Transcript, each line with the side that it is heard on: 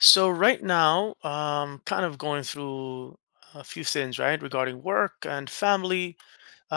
left: So right now, kind of going through a few things, right, regarding work and family.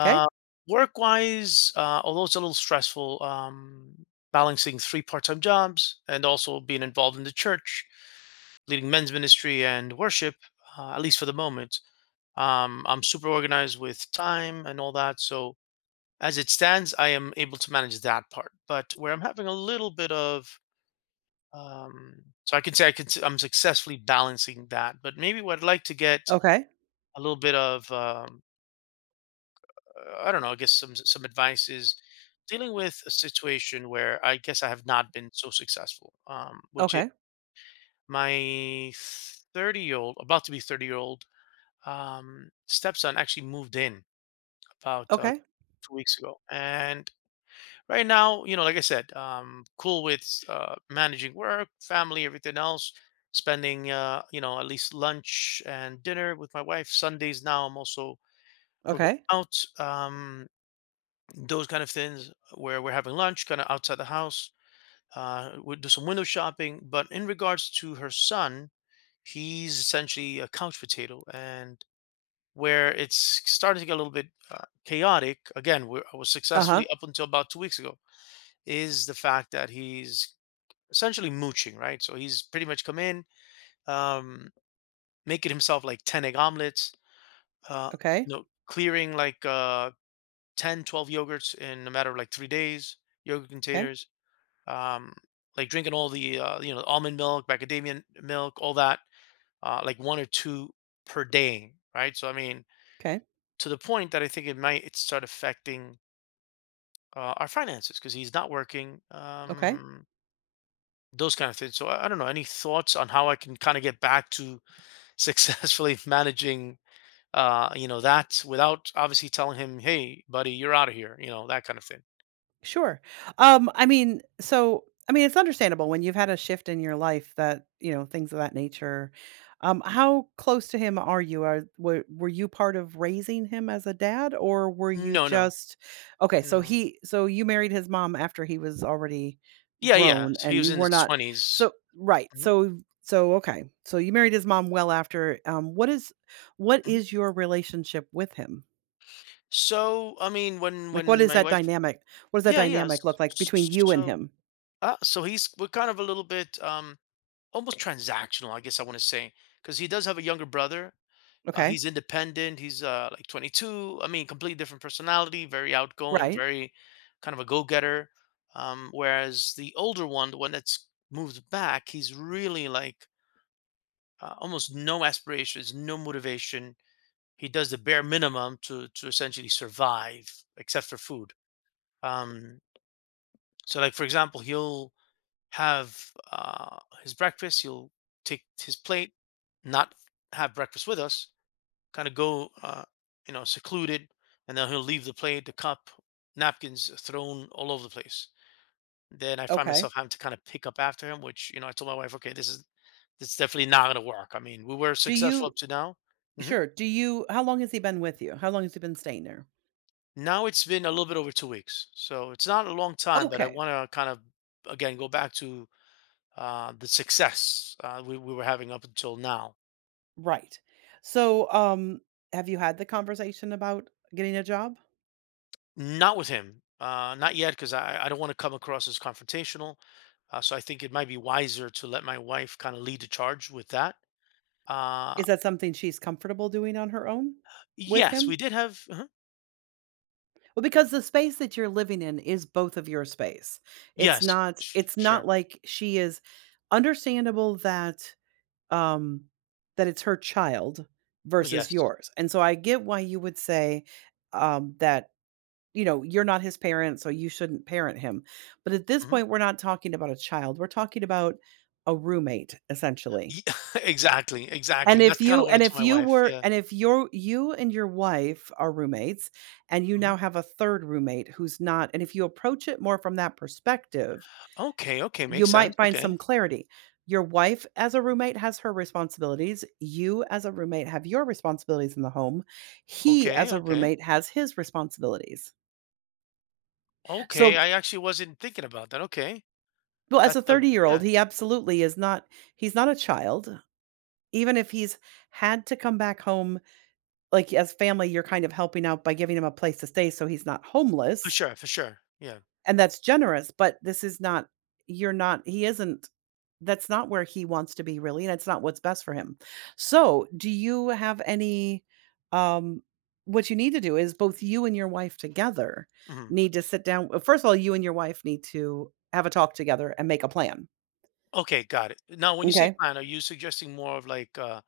right: Okay.
left: work-wise, although it's a little stressful, balancing three part-time jobs and also being involved in the church, leading men's ministry and worship, at least for the moment. I'm super organized with time and all that. So as it stands, I am able to manage that part. But where I'm having a little bit of um, so I can say I'm successfully balancing that. But maybe what I'd like to get
right: Okay.
left: a little bit of, I don't know, I guess some advice is dealing with a situation where I guess I have not been so successful, which is
right: Okay.
left: my 30-year-old, about to be 30-year-old stepson actually moved in about
right: Okay.
left: 2 weeks ago. And right now, like I said, cool with managing work, family, everything else. Spending, at least lunch and dinner with my wife. Sundays now, I'm also we're going
right: Okay.
left: out. Those kind of things where we're having lunch, kind of outside the house. We do some window shopping. But in regards to her son, he's essentially a couch potato, and where it's starting to get a little bit chaotic. Again, we I was
right: Uh huh.
left: successfully up until about 2 weeks ago is the fact that he's essentially mooching, right? So he's pretty much come in, um, making himself like 10 egg omelets, uh,
right: Okay.
left: clearing like 10, 12 yogurts in a matter of like 3 days, yogurt
right: Okay.
left: containers, um, like drinking all the, almond milk, macadamia milk, all that, like one or two per day, right? So, I mean,
right: Okay. Okay. 'Kay.
left: to the point that I think it might it start affecting our finances because he's not working,
right: 'Kay. Okay.
left: those kind of things. So, I don't know. Any thoughts on how I can kind of get back to successfully managing that without obviously telling him, hey buddy, you're out of here, that kind of thing.
right: Sure. I mean, it's understandable when you've had a shift in your life that you know things of that nature. How close to him are you? Were you part of raising him as a dad, or were you
left: No, no.
right: just okay? So
left: No.
right: he, so you married his mom after he was already
left: Yeah, yeah,
right: grown,
left: so he
right: and
left: was
right: you
left: in
right: were
left: his
right: not.
left: 20s.
right: So right.
left: Mhm,
right: So, okay. So you married his mom well after. Um, what is what
left: mhm.
right: is your relationship with him?
left: So I mean, when
right: Like, what
left: when
right: is
left: my
right: that
left: wife,
right: dynamic? What does that
left: yeah, yeah.
right: dynamic look like between you and
left: So,
right: him?
left: so he's we're kind of a little bit almost transactional, I guess I want to say, because he does have a younger brother.
right: Okay.
left: He's independent. He's like 22. I mean, completely different personality, very outgoing,
right: Right.
left: very kind of a go getter. Whereas the older one, the one that's moved back, he's really like almost no aspirations, no motivation. He does the bare minimum to essentially survive, except for food. Um, so, like for example, he'll have uh, his breakfast. He'll take his plate, not have breakfast with us, kind of go, secluded, and then he'll leave the plate, the cup, napkins thrown all over the place. Then I find
right: Okay.
left: myself having to kind of pick up after him, which I told my wife, okay, this is definitely not going to work. I mean, we were
right: Do
left: successful
right: you
left: up to now. Hmm.
right: sure, do you how long has he been with you? How long has he been staying there?
left: Now it's been a little bit over 2 weeks, so it's not a long time, but I
right: Okay,
left: want to kind of again go back to the success we were having up until now.
right: right. So, have you had the conversation about getting a job?
left: Not with him. Not yet, because I don't want to come across as confrontational. So I think it might be wiser to let my wife kind of lead the charge with that. Uh,
right: Is that something she's comfortable doing on her own with
left: yes, we
right: him?
left: did have.
right: Well, because the space that you're living in is both of your space. It's
left: Yes,
right: not it's not
left: sure.
right: like she is understandable um that it's her child versus
left: Yes.
right: yours. And so I get why you would say that you're not his parent, so you shouldn't parent him. But at this
left: Hmm.
right: point, we're not talking about a child. We're talking about a roommate, essentially.
left: Exactly. Exactly. That's kind of what I
right: And if
left: told my
right: you
left: wife.
right: were
left: Yeah.
right: and if your you and your wife are roommates and you
left: Hmm.
right: now have a third roommate who's not, and if you approach it more from that perspective,
left: Okay. Okay.
right: you
left: Makes sense.
right: might find
left: Okay.
right: some clarity. Your wife as a roommate has her responsibilities. You as a roommate have your responsibilities in the home. He
left: Okay.
right: as a
left: Okay.
right: roommate has his responsibilities.
left: Okay.
right: So,
left: I actually wasn't thinking about that. Okay.
right: well, as a
left: That's a,
right: 30-year-old-year-old,
left: yeah,
right: he absolutely is not, he's not a child, even if he's had to come back home, like, as family, you're kind of helping out by giving him a place to stay so he's not
left: for
right: homeless,
left: sure. For sure. Yeah.
right: and that's generous, but this is not, you're not, he isn't, that's not where he wants to be really, and it's not what's best for him. So, do you have any, um what you need to do is both you and your wife together
left: Hmm.
right: need to sit down. Well, first of all, you and your wife need to have a talk together and make a plan.
left: Okay. Got it. Now, when you say
right: Okay.
left: plan, are you suggesting more of like,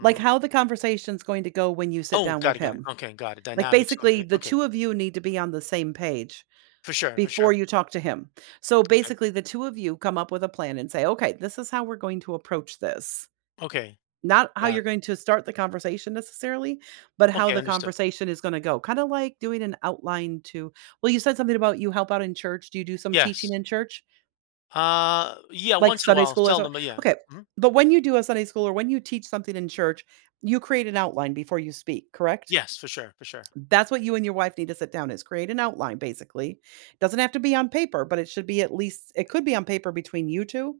right: Like, how the conversation's going to go when you sit
left: oh,
right: down
left: got
right: with
left: it, got it.
right: him.
left: Okay, got it.
right: Like,
left: Dynamics of
right: basically,
left: the,
right: the
left: okay,
right: 2 of you need to be on the same page
left: for sure, for
right: before
left: sure.
right: you talk to him. So,
left: Okay,
right: basically, the 2 of you come up with a plan and say, "Okay, this is how we're going to approach this."
left: okay,
right: Not how
left: got
right: you're
left: it.
right: going to start the conversation necessarily, but how
left: Okay,
right: the
left: understood.
right: conversation is gonna go. Kinda like doing an outline to, well, you said something about you help out in church. Do you do some teaching
left: Yes.
right: in church?
left: Yeah.
right: Like
left: Once in a
right: Sunday
left: while,
right: school or
left: tell
right: something?
left: them, but yeah.
right: Okay,
left: Mhm.
right: but when you do a Sunday school or when you teach something in church, you create an outline before you speak, correct?
left: Yes, for sure, for sure.
right: That's what you and your wife need to sit down is create an outline basically. Doesn't have to be on paper, but it should be at least it could be on paper between you 2,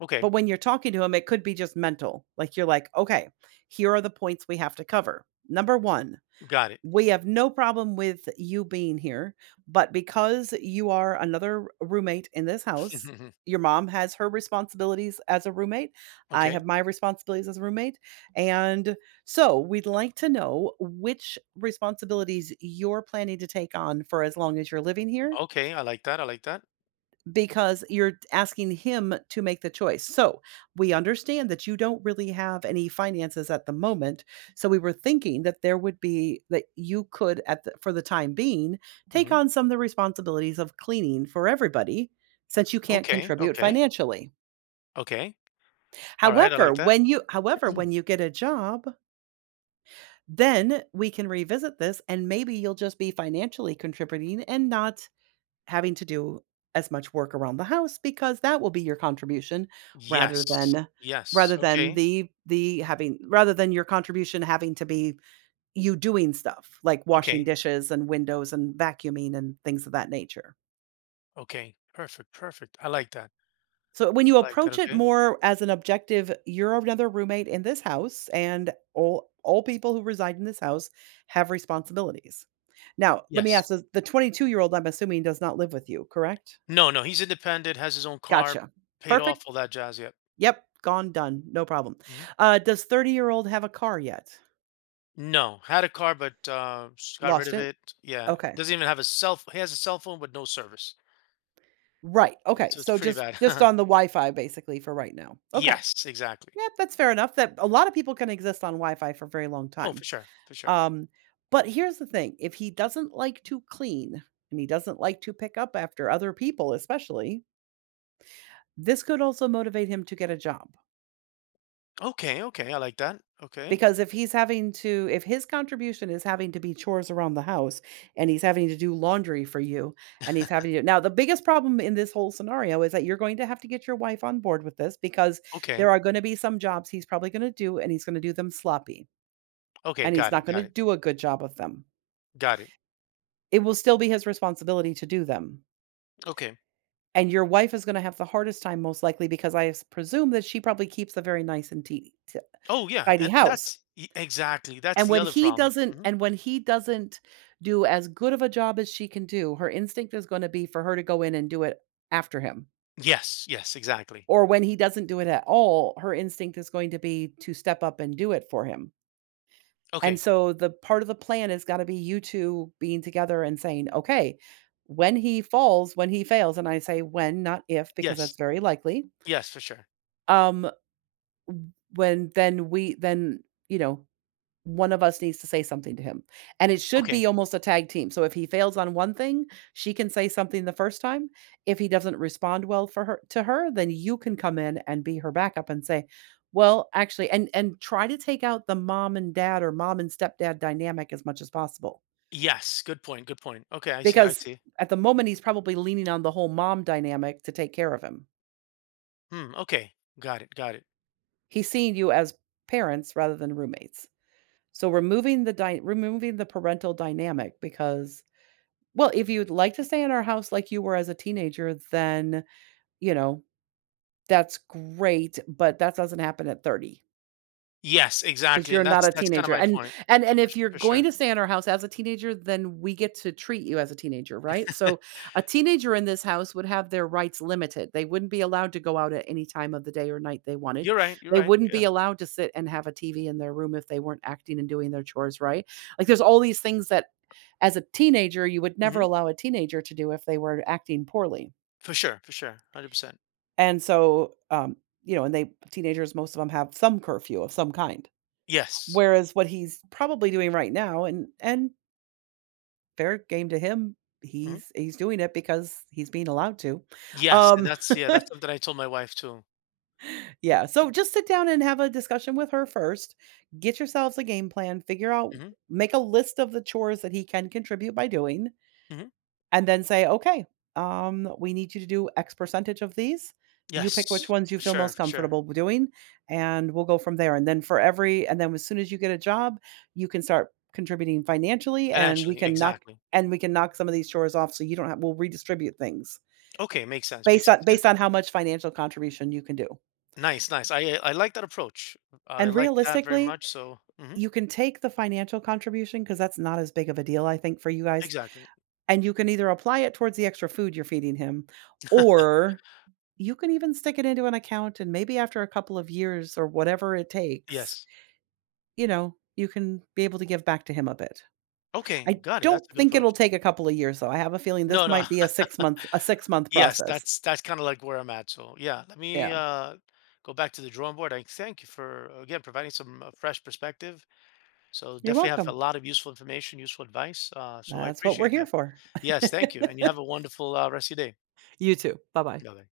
left: Okay,
right: but when you're talking to him, it could be just mental. Like you're like, "Okay, here are the points we have to cover. Number 1,
left: got it.
right: we have no problem with you being here, but because you are another roommate in this house, your mom has her responsibilities as a roommate. I
left: Okay,
right: have my responsibilities as a roommate. And so we'd like to know which responsibilities you're planning to take on for as long as you're living here
left: okay. I like that. I like that.
right: because you're asking him to make the choice. So, we understand that you don't really have any finances at the moment, so we were thinking that there would be that you could for the time being, take
left: Hmm.
right: on some of the responsibilities of cleaning for everybody since you can't
left: Okay,
right: contribute
left: okay,
right: financially.
left: okay. All right, I
right: However,
left: like that.
right: when you however, when you get a job, then we can revisit this and maybe you'll just be financially contributing and not having to do as much work around the house because that will be your contribution rather
left: Yes,
right: than
left: yes.
right: rather than
left: Okay,
right: the having rather than your contribution having to be you doing stuff like washing
left: okay,
right: dishes and windows and vacuuming and things of that nature.
left: okay. Perfect, perfect. I like that.
right: So when you
left: I like that.
right: approach it
left: Okay.
right: more as an objective, you're another roommate in this house and all people who reside in this house have responsibilities. Now, let me
left: Yes.
right: ask so the 22-year-old year old, I'm assuming, does not live with you, correct?
left: No, no, he's independent, has his own car,
right: Gotcha.
left: paid
right: Perfect.
left: off, all that jazz. Yep.
right: Yep, gone, done, no problem.
left: Hmm.
right: Does 30-year-old have a car yet?
left: No, had a car, but got rid
right: Lost
left: of
right: it?
left: it. Yeah,
right: Okay.
left: doesn't even have a cell. He has a cell phone, but no service.
right: Right,
left: So,
right: okay,
left: so it's
right: so
left: pretty
right: just
left: bad.
right: just on the Wi-Fi basically for right now. Okay.
left: Yes, exactly.
right: Yeah, that's fair enough that a lot of people can exist on Wi-Fi for a very long
left: Oh,
right: time.
left: for sure, for sure.
right: Um, but here's the thing, if he doesn't like to clean and he doesn't like to pick up after other people especially, this could also motivate him to get a job.
left: Okay, okay, I like that. Okay,
right: Because if his contribution is having to be chores around the house, and he's having to do laundry for you, and he's having to now the biggest problem in this whole scenario is that you're going to have to get your wife on board with this because there
left: okay,
right: are gonna be some jobs he's probably gonna do, and he's gonna do them sloppy,
left: okay,
right: and he's
left: got
right: not
left: it,
right: gonna
left: got it,
right: do a good job of them.
left: got it.
right: It will still be his responsibility to do them,
left: Okay.
right: and your wife is gonna have the hardest time most likely because I s presume that she probably keeps a very nice and ti ti
left: Oh yeah,
right: tidy
left: and
right: house.
left: that's exactly. That's
right: And
left: the
right: when
left: other
right: he
left: problem.
right: doesn't
left: Hmm.
right: and when he doesn't do as good of a job as she can do, her instinct is gonna be for her to go in and do it after him.
left: Yes, yes, exactly.
right: Or when he doesn't do it at all, her instinct is going to be to step up and do it for him. And
left: Okay.
right: so the part of the plan has gotta be you 2 being together and saying, "Okay, when he falls, when he fails," and I say when, not if, because
left: Yes,
right: that's very likely.
left: yes, for sure.
right: Um, when then we then, you know, One of us needs to say something to him, and it should
left: Okay.
right: be almost a tag team. So if he fails on one thing, she can say something the first time. If he doesn't respond well for her to her, then you can come in and be her backup and say, "Well, actually," and try to take out the mom and dad or mom and stepdad dynamic as much as possible
left: Yes, good point. Good point. Okay, I see. I
right: because
left: see.
right: at the moment he's probably leaning on the whole mom dynamic to take care of him.
left: Hmm, okay. Got it, got it.
right: He's seeing you as parents rather than roommates. So removing the parental dynamic because well, if you'd like to stay in our house like you were as a teenager, then, you know, that's great, but that doesn't happen at 30
left: Yes,
right: because
left: exactly,
right: you're
left: and
right: not
left: that's
right: a
left: that's kinda
right: teenager.
left: my
right: And
left: point.
right: and and
left: For su
right: if you're
left: for
right: going
left: sure.
right: to stay in our house as a teenager, then we get to treat you as a teenager, right? So a teenager in this house would have their rights limited. They wouldn't be allowed to go out at any time of the day or night they wanted.
left: You're
right: They
left: right,
right: wouldn't be
left: yeah.
right: allowed to sit and have a TV in their room if they weren't acting and doing their chores, right? Like there's all these things that as a teenager you would never
left: Mhm.
right: allow a teenager to do if they were acting poorly.
left: For sure, 100%.
right: And so and they teenagers, most of them have some curfew of some kind.
left: Yes.
right: Whereas what he's probably doing right now and fair game to him,
left: Mhm.
right: he's doing it because he's being allowed to.
left: Yes, and
right: Um,
left: that's, yeah, that's something I told my wife too.
right: yeah, so just sit down and have a discussion with her first. Get yourselves a game plan, figure out,
left: Mhm,
right: make a list of the chores that he can contribute by doing
left: mhm.
right: and then say, "Okay, we need you to do X percentage of these. You pick which
left: Yes,
right: ones you
left: for
right: feel
left: sure,
right: most
left: for sure.
right: comfortable doing, and we'll go from there." And then as soon as you get a job, you can start contributing financially, and we
left: Financially,
right: can knock
left: exactly.
right: and we can knock some of these chores off, so you don't have. We'll redistribute things
left: Okay, makes sense,
right: based
left: makes
right: on
left: sense. And
right: based on how much financial contribution you can do.
left: nice, nice. I like that approach. I
right: And
left: like that very
right: realistically,
left: much, so. Mhm,
right: you can take the financial contribution because that's not as big of a deal, I think, for you guys.
left: exactly.
right: And you can either apply it towards the extra food you're feeding him, or you can even stick it into an account and maybe after a couple of years or whatever it takes,
left: Yes.
right: you can be able to give back to him a bit.
left: Okay,
right: I
left: got it,
right: don't
left: that's a good
right: think it'll
left: approach.
right: take a couple of years though. I have a feeling this
left: No, no.
right: might be a 6 month a 6 month
left: Yes,
right: process.
left: that's kind of like where I'm at. So yeah, let me
right: Yeah.
left: go back to the drawing board. I thank you for again providing some fresh perspective. So
right: You're
left: definitely have a
right: welcome.
left: lot of useful information, useful advice. So I
right: That's what we're
left: appreciate
right: here
left: that.
right: for.
left: Yes, thank you, and you have a wonderful rest of your day.
right: You too. Bye-bye.
left: Bye.